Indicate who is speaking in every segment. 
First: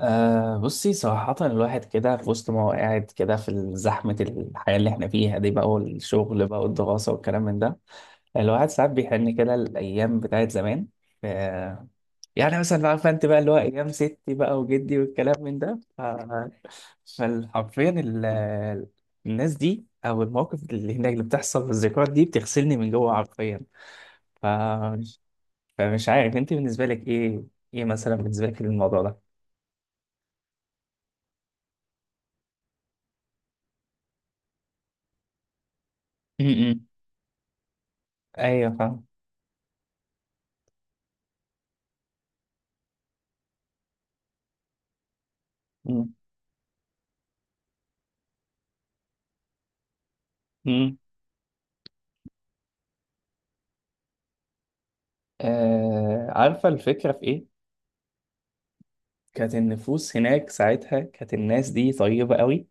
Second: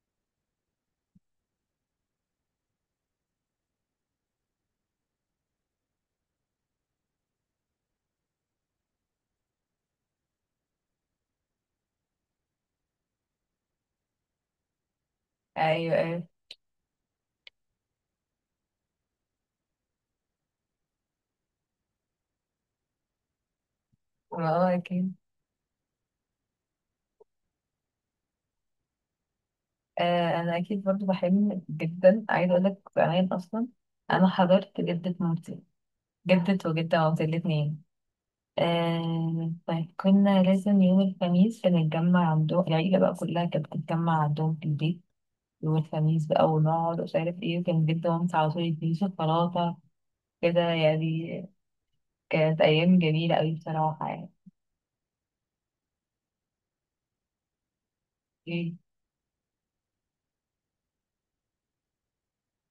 Speaker 1: أه بصي صراحة الواحد كده في وسط ما هو قاعد كده في زحمة الحياة اللي احنا فيها دي بقى، والشغل بقى والدراسة والكلام من ده. الواحد ساعات بيحن كده الأيام بتاعت زمان. أه، يعني مثلا بقى عارفة أنت بقى اللي هو أيام ستي بقى وجدي والكلام من ده
Speaker 2: ايوه ايوه،
Speaker 1: فحرفيا ال... الناس دي أو المواقف اللي هناك اللي بتحصل والذكريات دي بتغسلني من جوه حرفيا. ف...
Speaker 2: اه اكيد.
Speaker 1: فمش عارف أنت بالنسبة لك إيه، إيه مثلا بالنسبة لك الموضوع ده؟
Speaker 2: آه، انا اكيد برضو بحلم جدا، عايزه اقول لك زمان اصلا. انا حضرت جده مامتي،
Speaker 1: م-
Speaker 2: جده
Speaker 1: م.
Speaker 2: وجده مامتي الاثنين.
Speaker 1: أيوه، فاهم.
Speaker 2: آه، طيب كنا لازم يوم الخميس بنتجمع عندهم، العيله بقى كلها كانت بتتجمع عندهم في البيت يوم الخميس بقى، ونقعد ومش عارف ايه، وكان جده مامتي على طول يديني شوكولاته، كده
Speaker 1: مم.
Speaker 2: يعني. كانت ايام جميله قوي بصراحه يعني.
Speaker 1: آه، عارفة الفكرة في إيه؟
Speaker 2: إيه،
Speaker 1: كانت النفوس هناك ساعتها، كانت الناس دي طيبة قوي،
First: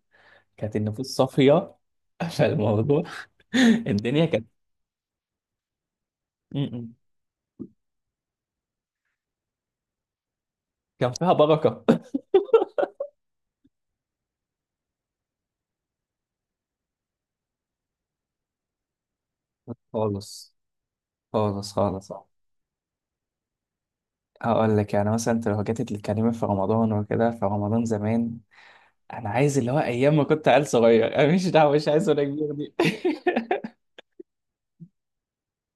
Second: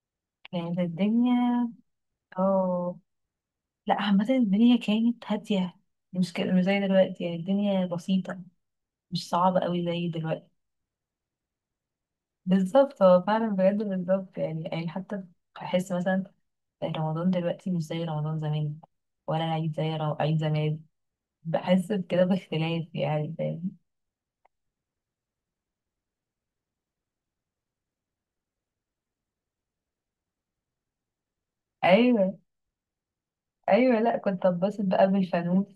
Speaker 1: كانت
Speaker 2: كانت
Speaker 1: النفوس
Speaker 2: الدنيا.
Speaker 1: صافية.
Speaker 2: اه،
Speaker 1: فالموضوع
Speaker 2: لا
Speaker 1: الدنيا
Speaker 2: عامة
Speaker 1: كانت.
Speaker 2: الدنيا كانت هادية،
Speaker 1: م-
Speaker 2: مش زي
Speaker 1: م.
Speaker 2: دلوقتي، يعني الدنيا بسيطة، مش صعبة قوي زي دلوقتي.
Speaker 1: كان فيها بركة.
Speaker 2: بالظبط، هو فعلا بجد بالظبط، يعني حتى بحس مثلا رمضان دلوقتي مش زي رمضان زمان، ولا العيد عيد
Speaker 1: خالص.
Speaker 2: زمان.
Speaker 1: خالص
Speaker 2: بحس
Speaker 1: خالص.
Speaker 2: بكده باختلاف يعني، فاهم؟
Speaker 1: هقول لك يعني مثلا انت لو جيت تتكلمي في رمضان وكده، في رمضان زمان انا عايز اللي هو ايام ما كنت عيل صغير، انا مش دعوه مش عايز ولا
Speaker 2: ايوه
Speaker 1: كبير دي.
Speaker 2: ايوه، لا كنت اتبسط بقى بالفانوس،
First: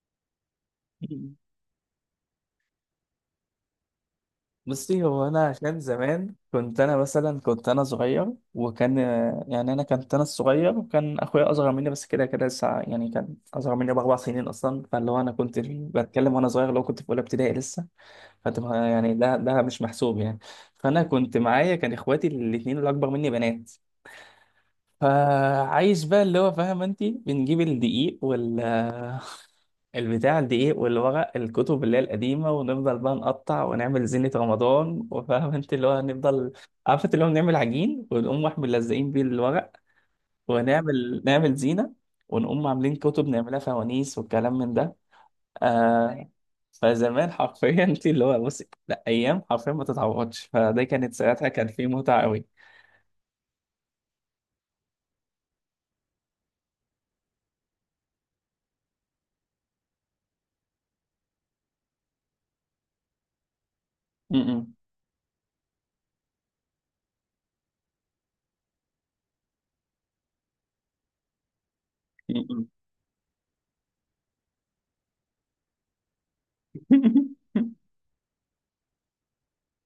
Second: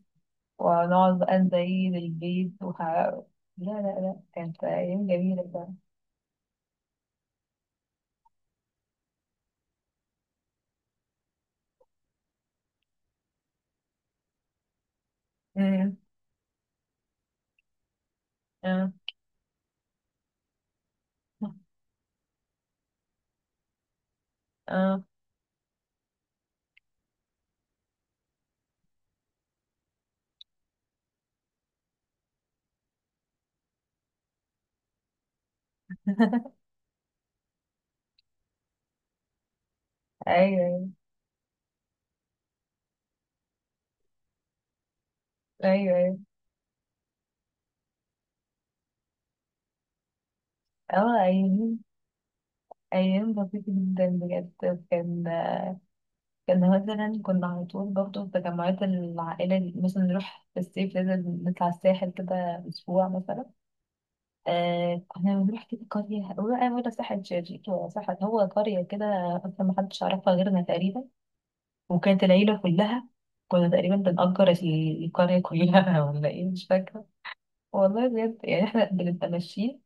Speaker 2: ونقعد بقى نزين البيت لا. لا لا كانت
Speaker 1: بصي،
Speaker 2: أيام
Speaker 1: هو
Speaker 2: جميلة
Speaker 1: انا
Speaker 2: بقى.
Speaker 1: عشان زمان كنت انا مثلا، كنت انا الصغير، وكان اخويا اصغر مني بس كده كده لسه، يعني كان اصغر مني باربع سنين اصلا، فاللي هو انا كنت
Speaker 2: امم.
Speaker 1: بتكلم وانا صغير لو كنت في اولى ابتدائي لسه. فانت ما-
Speaker 2: اه
Speaker 1: يعني ده مش محسوب يعني. فانا كنت معايا كان اخواتي الاثنين اللي اكبر مني بنات.
Speaker 2: اه.
Speaker 1: فعايش بقى، اللي هو فاهم انت، بنجيب الدقيق وال البتاع، الدقيق والورق الكتب اللي هي القديمة، ونفضل بقى نقطع ونعمل زينة رمضان، وفاهم انت اللي هو هنفضل. عارفة اللي هو بنعمل عجين ونقوم واحد ملزقين بيه الورق،
Speaker 2: ايوه
Speaker 1: ونعمل زينة، ونقوم عاملين كتب نعملها فوانيس والكلام من ده.
Speaker 2: ايوه ايوه.
Speaker 1: آه. فزمان حرفيا انت اللي هو، بصي لا أيام حرفيا ما تتعوضش، فده
Speaker 2: اه
Speaker 1: كانت ساعتها كان
Speaker 2: ايام
Speaker 1: فيه متعة قوي.
Speaker 2: ايام بسيطة جدا بجد. كان كان مثلا كنا على طول برضه في تجمعات العائلة، مثلا نروح في الصيف لازم نطلع الساحل كده اسبوع مثلا.
Speaker 1: م- م-
Speaker 2: آه، كنا بنروح كده قرية، ولا ساحل شرير، ولا ساحل هو قرية كده، اصلا محدش يعرفها غيرنا تقريبا، وكانت
Speaker 1: م-
Speaker 2: العيلة
Speaker 1: م.
Speaker 2: كلها كنا تقريبا بنأجر القرية كلها. ولا ايه، مش فاكرة. والله بجد يعني، احنا بنبقى ماشيين،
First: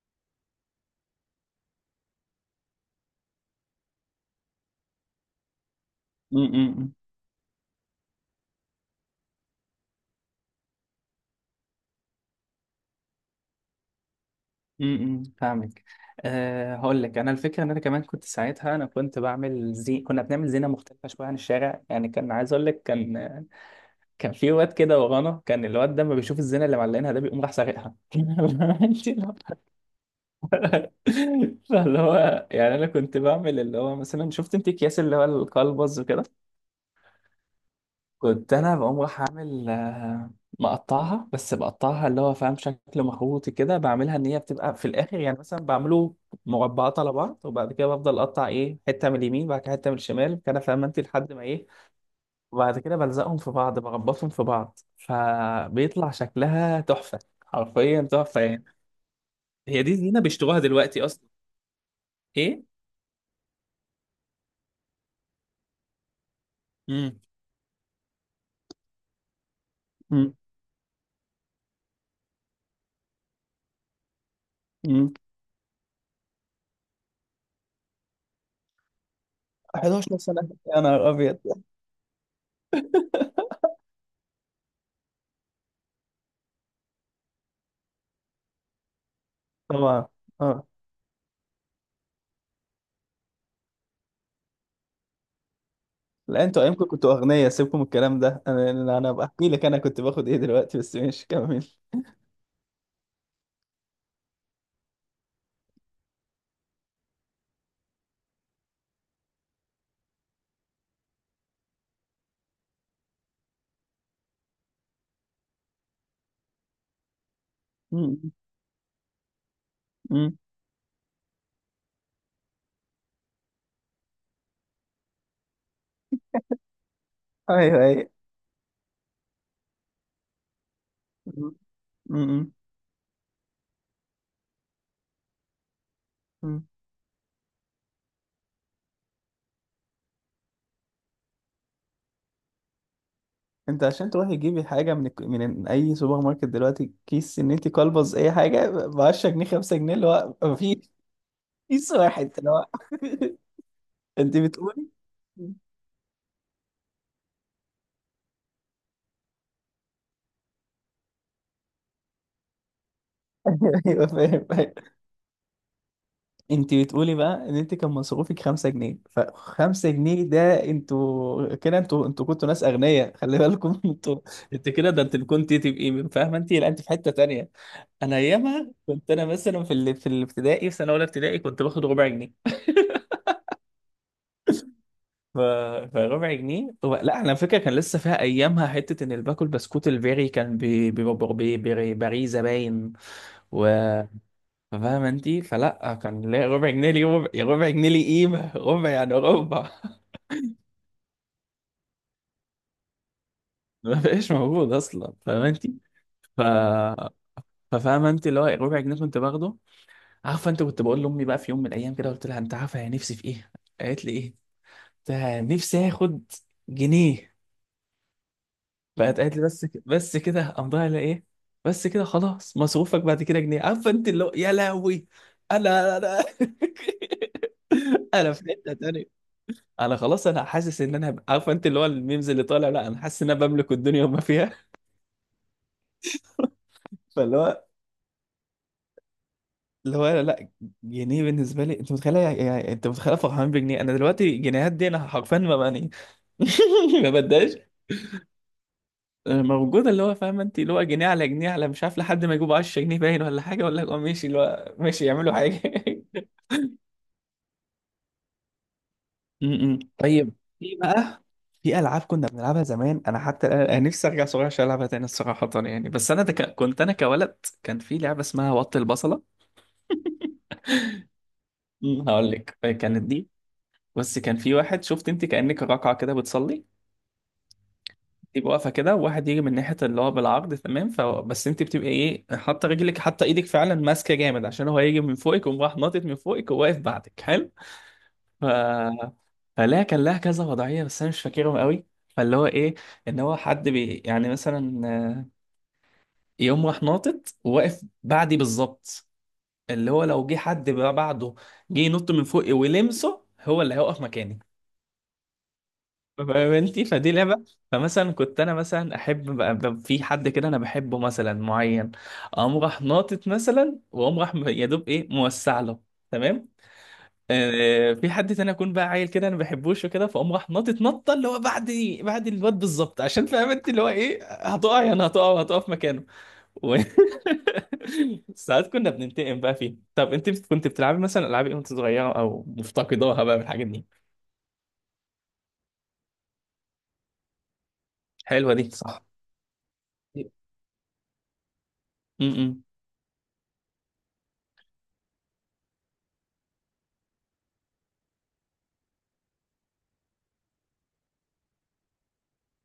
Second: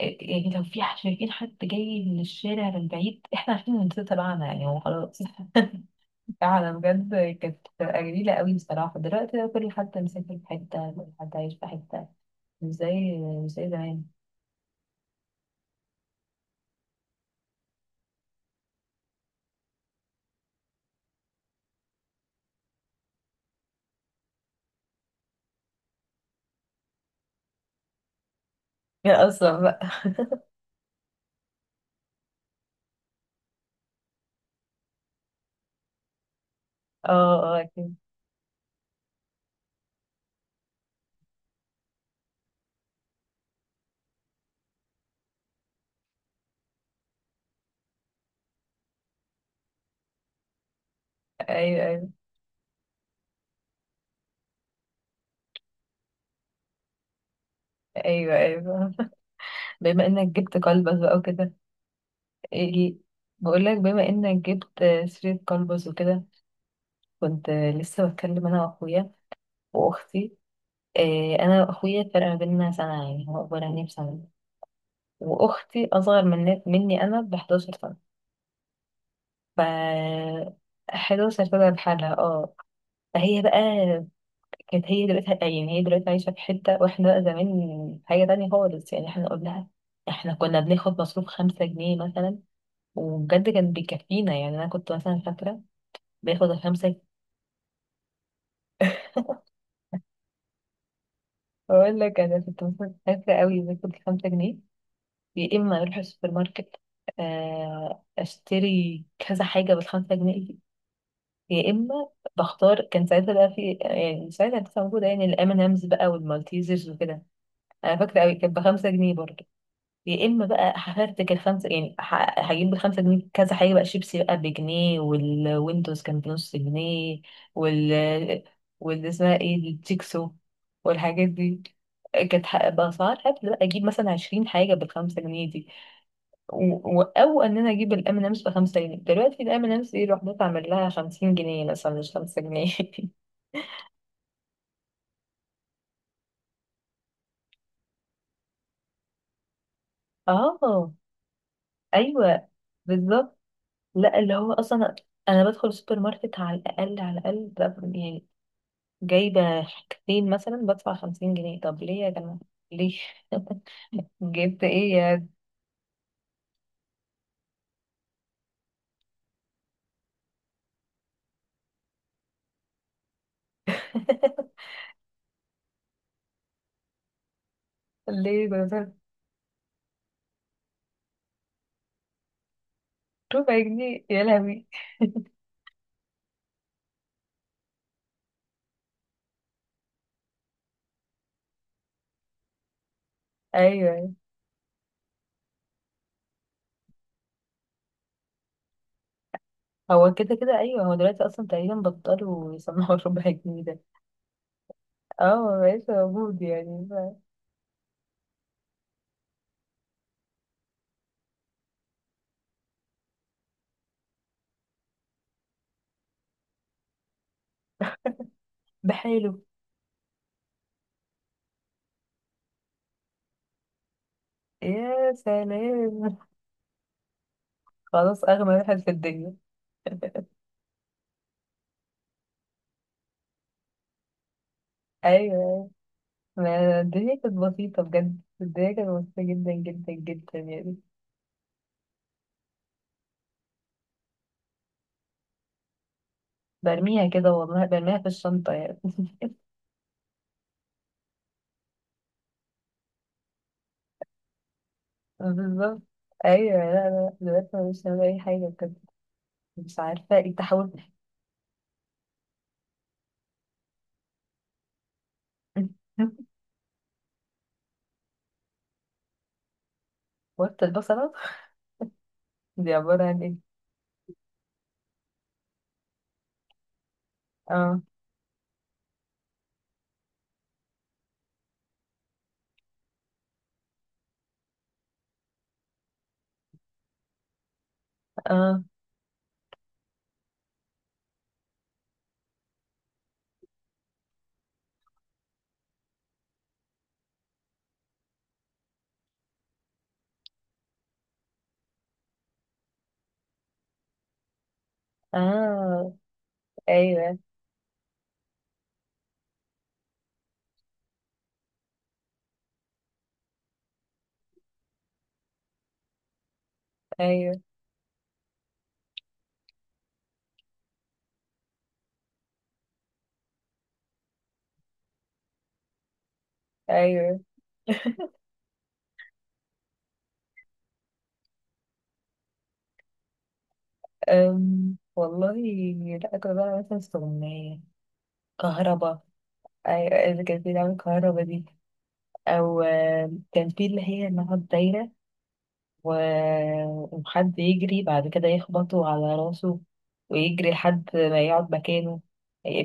Speaker 2: يعني لو في شايفين حد جاي من الشارع من بعيد، احنا عارفين ان ده تبعنا، يعني هو خلاص.
Speaker 1: م-
Speaker 2: فعلا
Speaker 1: م- م.
Speaker 2: بجد، كانت بتبقى جميلة قوي بصراحة. دلوقتي بقى كل حد مسافر في حتة، كل حد عايش في حتة، مش زي مش زي زمان.
Speaker 1: امم، فاهمك. أه هقول لك انا الفكره ان انا كمان كنت ساعتها انا كنت بعمل، زي كنا بنعمل زينه مختلفه شويه عن الشارع، يعني كان عايز اقول لك كان، كان في واد كده ورانا كان الواد ده ما بيشوف الزينه اللي معلقينها ده بيقوم راح سارقها. انت
Speaker 2: يا
Speaker 1: لو-
Speaker 2: اصلا بقى.
Speaker 1: فاللي هو يعني انا كنت بعمل اللي هو، مثلا شفت انت اكياس اللي هو القلبز وكده،
Speaker 2: اه اه اكيد.
Speaker 1: كنت انا بقوم راح اعمل آه، مقطعها، بس بقطعها اللي هو فاهم شكل مخروطي كده، بعملها ان هي بتبقى في الاخر يعني، مثلا بعمله مربعات على بعض، وبعد كده بفضل اقطع ايه حته من اليمين، بعد كده حته من الشمال كده، فاهم انت لحد ما ايه،
Speaker 2: ايوه ايوه.
Speaker 1: وبعد كده بلزقهم في بعض، بربطهم في بعض، فبيطلع شكلها تحفه، حرفيا
Speaker 2: ايوه
Speaker 1: تحفه يعني.
Speaker 2: ايوه.
Speaker 1: هي دي
Speaker 2: بما
Speaker 1: زينه
Speaker 2: انك جبت
Speaker 1: بيشتروها
Speaker 2: كلبس
Speaker 1: دلوقتي
Speaker 2: بقى
Speaker 1: اصلا.
Speaker 2: وكده.
Speaker 1: ايه.
Speaker 2: ايه، إيه، بقول لك بما انك جبت سيرة كلبس وكده.
Speaker 1: امم.
Speaker 2: كنت لسه بتكلم انا واخويا واختي. إيه، انا واخويا الفرق ما بيننا سنة، يعني هو اكبر عني بسنة.
Speaker 1: امم.
Speaker 2: واختي اصغر مني انا ب 11 سنه. ف
Speaker 1: 11 سنه؟ يا نهار ابيض.
Speaker 2: 11 سنه بحالها، اه. فهي بقى كانت، هي دلوقتي يعني هي دلوقتي عايشه في حته، واحنا بقى زمان حاجه تانية خالص. يعني احنا قلنا لها،
Speaker 1: طبعا.
Speaker 2: احنا كنا
Speaker 1: اه.
Speaker 2: بناخد مصروف 5 جنيه مثلا، وبجد كان بيكفينا. يعني انا كنت مثلا فاكره
Speaker 1: لا
Speaker 2: باخد
Speaker 1: انتوا ايامكم
Speaker 2: الخمسة،
Speaker 1: كنتوا اغنياء، سيبكم من الكلام ده، انا انا أنا بحكي لك انا كنت باخد ايه دلوقتي، بس ماشي، كمل.
Speaker 2: بقول لك انا كنت مثلا فاكره قوي، باخد الخمسة جنيه. يا اما اروح السوبر ماركت، اشتري كذا حاجه بالخمسة جنيه، يا اما بختار، كان ساعتها بقى في، يعني ساعتها كانت موجوده يعني الام ان امز بقى، والمالتيزرز وكده، انا فاكره
Speaker 1: مم.
Speaker 2: قوي كانت بخمسة جنيه برضه. يا
Speaker 1: مم.
Speaker 2: اما بقى هفرتك الخمسه، يعني هجيب بالخمسة جنيه كذا حاجه بقى، شيبسي بقى بجنيه، والويندوز كان بنص جنيه،
Speaker 1: ايوه ايوه.
Speaker 2: وال واللي اسمها ايه دي، التيكسو والحاجات
Speaker 1: مم.
Speaker 2: دي، كانت
Speaker 1: مم.
Speaker 2: بأسعار هبل بقى، أجيب مثلا 20 حاجة بالخمسة جنيه.
Speaker 1: مم.
Speaker 2: او ان انا اجيب الام امس ب 5 جنيه، دلوقتي الام امس دي لوحدها تعمل لها 50 جنيه مثلا، مش 5 جنيه.
Speaker 1: انت عشان تروحي تجيبي حاجه من من اي سوبر ماركت دلوقتي، كيس ان انت كلبز اي حاجه ب 10 جنيه، 5 جنيه اللي هو مفيش،
Speaker 2: اه
Speaker 1: كيس واحد
Speaker 2: ايوه
Speaker 1: اللي هو.
Speaker 2: بالظبط. لا اللي
Speaker 1: انت
Speaker 2: هو
Speaker 1: بتقولي.
Speaker 2: اصلا، انا بدخل السوبر ماركت على الاقل على الاقل، يعني جايبه حاجتين مثلا بدفع 50 جنيه، طب ليه يا جماعه، ليه؟
Speaker 1: ايوه، أيوة،
Speaker 2: جبت
Speaker 1: فاهم.
Speaker 2: ايه يا...
Speaker 1: انت بتقولي بقى ان انت كان مصروفك 5 جنيه، فخمسة جنيه ده، انتوا كده، انتوا كنتوا ناس اغنياء، خلي بالكم. انتوا انت كده، ده انت كنت تبقي فاهمه انت، لا انت في حته تانية. انا
Speaker 2: ليه
Speaker 1: ايامها
Speaker 2: ده؟
Speaker 1: كنت انا مثلا في الابتدائي، في سنه اولى ابتدائي كنت باخد ربع جنيه.
Speaker 2: ربع جنيه يا لهوي.
Speaker 1: ف... فربع جنيه، هو لا احنا على فكره كان لسه فيها ايامها حته ان اللي باكل بسكوت الفيري كان ب بريزه باين. و...
Speaker 2: ايوه، أيوة.
Speaker 1: فاهمة انتي، فلا كان ليا ربع جنيه، لي ربع، يا ربع جنيه لي قيمة ربع يعني ربع.
Speaker 2: هو كده كده، ايوه، هو دلوقتي اصلا تقريبا بطلوا يسمعوا ربع جنيه ده.
Speaker 1: ما بقاش موجود اصلا
Speaker 2: اه
Speaker 1: فاهمة انتي.
Speaker 2: مبقاش
Speaker 1: ف
Speaker 2: موجود يعني،
Speaker 1: ففاهمة انتي اللي هو ربع جنيه كنت باخده. عارفة انت، كنت بقول لأمي بقى في يوم من الأيام، كده قلت لها انت عارفة يا، نفسي في ايه؟ قالت لي ايه؟ قلت لها نفسي اخد جنيه. بقت قالت
Speaker 2: بحاله.
Speaker 1: لي بس كده قام ضايع لها ايه؟ بس كده، خلاص مصروفك بعد كده جنيه، عارفة انت اللي هو، يا لهوي.
Speaker 2: يا
Speaker 1: انا
Speaker 2: سلام،
Speaker 1: انا
Speaker 2: خلاص
Speaker 1: انا في
Speaker 2: اغنى
Speaker 1: حتة
Speaker 2: واحد في
Speaker 1: تانية.
Speaker 2: الدنيا.
Speaker 1: انا خلاص انا حاسس ان عارفه انت اللي هو الميمز اللي طالع، لا انا حاسس ان انا بملك الدنيا وما فيها.
Speaker 2: ايوه، ما الدنيا كانت
Speaker 1: فاللي هو،
Speaker 2: بسيطة بجد، الدنيا كانت بسيطة جدا جدا
Speaker 1: اللي هو
Speaker 2: جدا
Speaker 1: لا،
Speaker 2: يعني.
Speaker 1: جنيه بالنسبه لي انت متخيله يعني، انت متخيله فرحان بجنيه، انا دلوقتي جنيهات دي انا حرفيا ما بقى.
Speaker 2: برميها
Speaker 1: ما
Speaker 2: كده،
Speaker 1: بداش
Speaker 2: والله برميها في الشنطة يعني.
Speaker 1: موجوده اللي هو فاهمه انت، اللي هو جنيه على جنيه على مش عارف لحد ما يجيبوا 10 جنيه باين ولا حاجه ولا هو ماشي اللي هو ماشي يعملوا حاجه.
Speaker 2: بالظبط. ايوه، لا لا دلوقتي أنا مش هعمل اي حاجة بجد، مش عارفة ايه
Speaker 1: طيب،
Speaker 2: التحول.
Speaker 1: في بقى، في العاب كنا بنلعبها زمان انا أنا نفسي ارجع صغير عشان العبها تاني الصراحه يعني. بس انا ده كنت انا كولد، كان في لعبه اسمها وط البصله.
Speaker 2: وقت البصلة،
Speaker 1: م. هقول لك
Speaker 2: دي
Speaker 1: كانت
Speaker 2: عبارة عن
Speaker 1: دي،
Speaker 2: ايه؟
Speaker 1: بس كان في واحد شفت انت كانك راكعه كده بتصلي،
Speaker 2: اه
Speaker 1: تبقى واقفه كده، وواحد يجي من ناحيه اللي هو بالعرض، تمام، فبس انت بتبقى ايه، حاطه رجلك حاطه ايدك فعلا ماسكه جامد، عشان هو هيجي من فوقك وقوم راح ناطط من فوقك وواقف بعدك، حلو. ف
Speaker 2: اه
Speaker 1: فلا كان لها كذا وضعية بس أنا مش فاكرهم قوي. فاللي هو إيه، إن هو حد بي يعني مثلا آه، يقوم راح ناطط وواقف بعدي بالظبط، اللي هو لو جه حد بقى بعده، جه ينط من فوقي ولمسه، هو اللي هيقف مكاني.
Speaker 2: اه.
Speaker 1: فاهم انت، فدي
Speaker 2: ايوه
Speaker 1: لعبة. فمثلا كنت أنا، مثلا أحب بقى، في حد كده أنا بحبه مثلا معين، أقوم راح ناطط مثلا، وأقوم راح يا دوب إيه موسع له، تمام.
Speaker 2: ايوه
Speaker 1: آه، في حد تاني اكون بقى عيل كده انا ما بحبوش وكده، فاقوم راح ناطط نطه اللي هو بعد، بعد الواد بالظبط، عشان فاهم انت اللي هو ايه، هتقع يعني هتقع وهتقع في مكانه. و...
Speaker 2: ايوه.
Speaker 1: ساعات كنا بننتقم بقى فيه. طب انت كنت بتلعبي مثلا العاب ايه وانت صغيره، او مفتقداها بقى من الحاجات دي؟
Speaker 2: والله، لا كنت بقى مثلا استغنية
Speaker 1: حلوه دي
Speaker 2: كهربا.
Speaker 1: صح.
Speaker 2: إذا كان في دعوة كهربا دي، أو
Speaker 1: امم.
Speaker 2: كان في اللي هي إنها دايرة، وحد يجري بعد كده يخبطه على راسه، ويجري لحد ما يقعد مكانه،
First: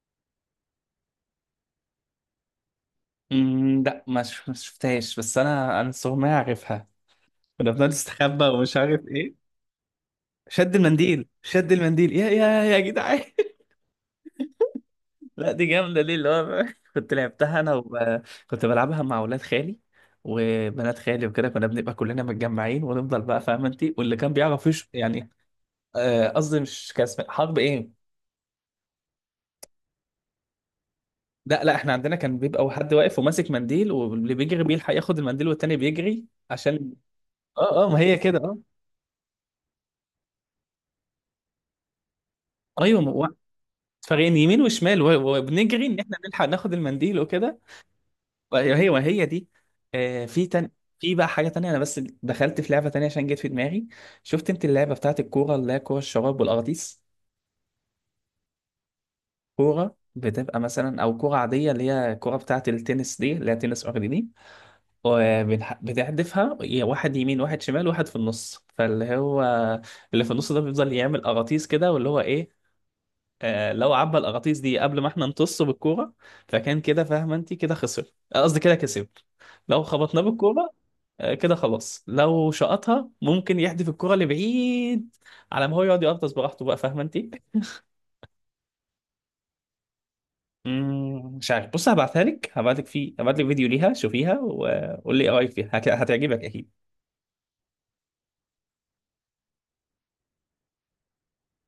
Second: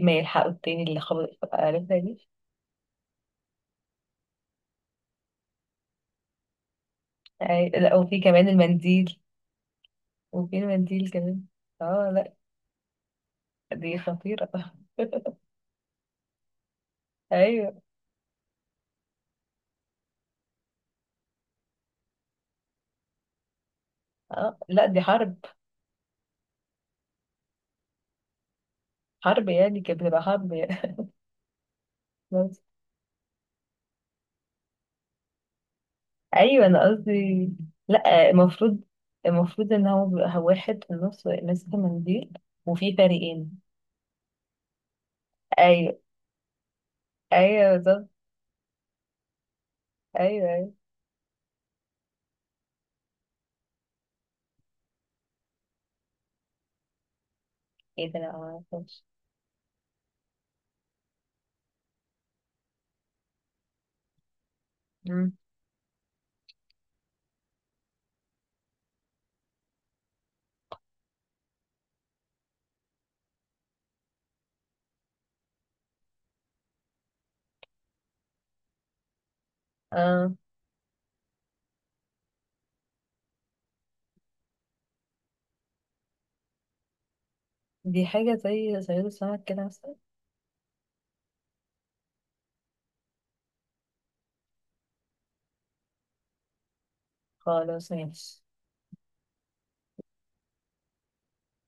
Speaker 2: ما يلحقه التاني اللي خبط، عرفتها دي؟
Speaker 1: امم. لا ما شفتهاش، بس انا الصراحه ما اعرفها. كنا بنقعد
Speaker 2: لا، وفي
Speaker 1: نستخبى
Speaker 2: كمان
Speaker 1: ومش عارف
Speaker 2: المنديل،
Speaker 1: ايه.
Speaker 2: وفي
Speaker 1: شد
Speaker 2: المنديل
Speaker 1: المنديل،
Speaker 2: كمان،
Speaker 1: شد
Speaker 2: اه.
Speaker 1: المنديل يا
Speaker 2: لا
Speaker 1: يا يا جدعان.
Speaker 2: دي خطيرة.
Speaker 1: لا دي جامدة، دي اللي هو كنت لعبتها
Speaker 2: ايوه.
Speaker 1: كنت بلعبها مع ولاد خالي وبنات خالي وكده، كنا بنبقى كلنا متجمعين ونفضل بقى فاهمة أنت، واللي كان
Speaker 2: اه
Speaker 1: بيعرف
Speaker 2: لا
Speaker 1: يش
Speaker 2: دي
Speaker 1: يعني.
Speaker 2: حرب،
Speaker 1: آه، قصدي مش كان اسمها حرب إيه؟
Speaker 2: حرب يعني كانت بتبقى حرب يعني.
Speaker 1: لا إحنا عندنا كان بيبقى حد واقف وماسك منديل، واللي بيجري بيلحق ياخد المنديل، والتاني بيجري
Speaker 2: ايوه انا
Speaker 1: عشان.
Speaker 2: قصدي
Speaker 1: أه ما هي
Speaker 2: لا،
Speaker 1: كده، أه.
Speaker 2: المفروض، المفروض ان هو بيبقى واحد في النص ماسك المنديل وفي
Speaker 1: أيوه ما هو-
Speaker 2: فريقين.
Speaker 1: فريقين، يمين وشمال، وبنجري
Speaker 2: ايوه
Speaker 1: إن إحنا نلحق ناخد المنديل وكده.
Speaker 2: ايوه بالظبط.
Speaker 1: هي دي. آه،
Speaker 2: ايوه ايوه.
Speaker 1: في بقى حاجة تانية، أنا بس دخلت في لعبة تانية عشان جت في دماغي. شفت أنت اللعبة بتاعت الكورة اللي هي كورة الشراب والأغطيس؟
Speaker 2: ايه ده، لا ما اعرفش.
Speaker 1: كورة بتبقى مثلا، أو كورة عادية اللي هي الكورة بتاعت التنس دي اللي هي تنس أرضي دي، بتحدفها يا واحد يمين واحد شمال، واحد في النص، فاللي هو اللي في النص ده بيفضل يعمل أغاطيس كده، واللي هو إيه آه، لو عبى الأغاطيس دي قبل ما إحنا نطص بالكورة، فكان كده فاهمة أنت كده خسر، آه، قصدي كده كسب لو خبطناه
Speaker 2: اه،
Speaker 1: بالكورة. آه، كده خلاص، لو شقطها ممكن يحدف الكرة لبعيد، على ما هو يقعد يقرطس براحته بقى، فاهمة انت؟
Speaker 2: دي حاجه زي صياد السمك كده مثلا.
Speaker 1: مم، مش عارف، بص هبعتها لك، هبعت لك فيديو ليها شوفيها وقول لي ايه رايك فيها، هتعجبك اكيد.
Speaker 2: خلاص، ماشي.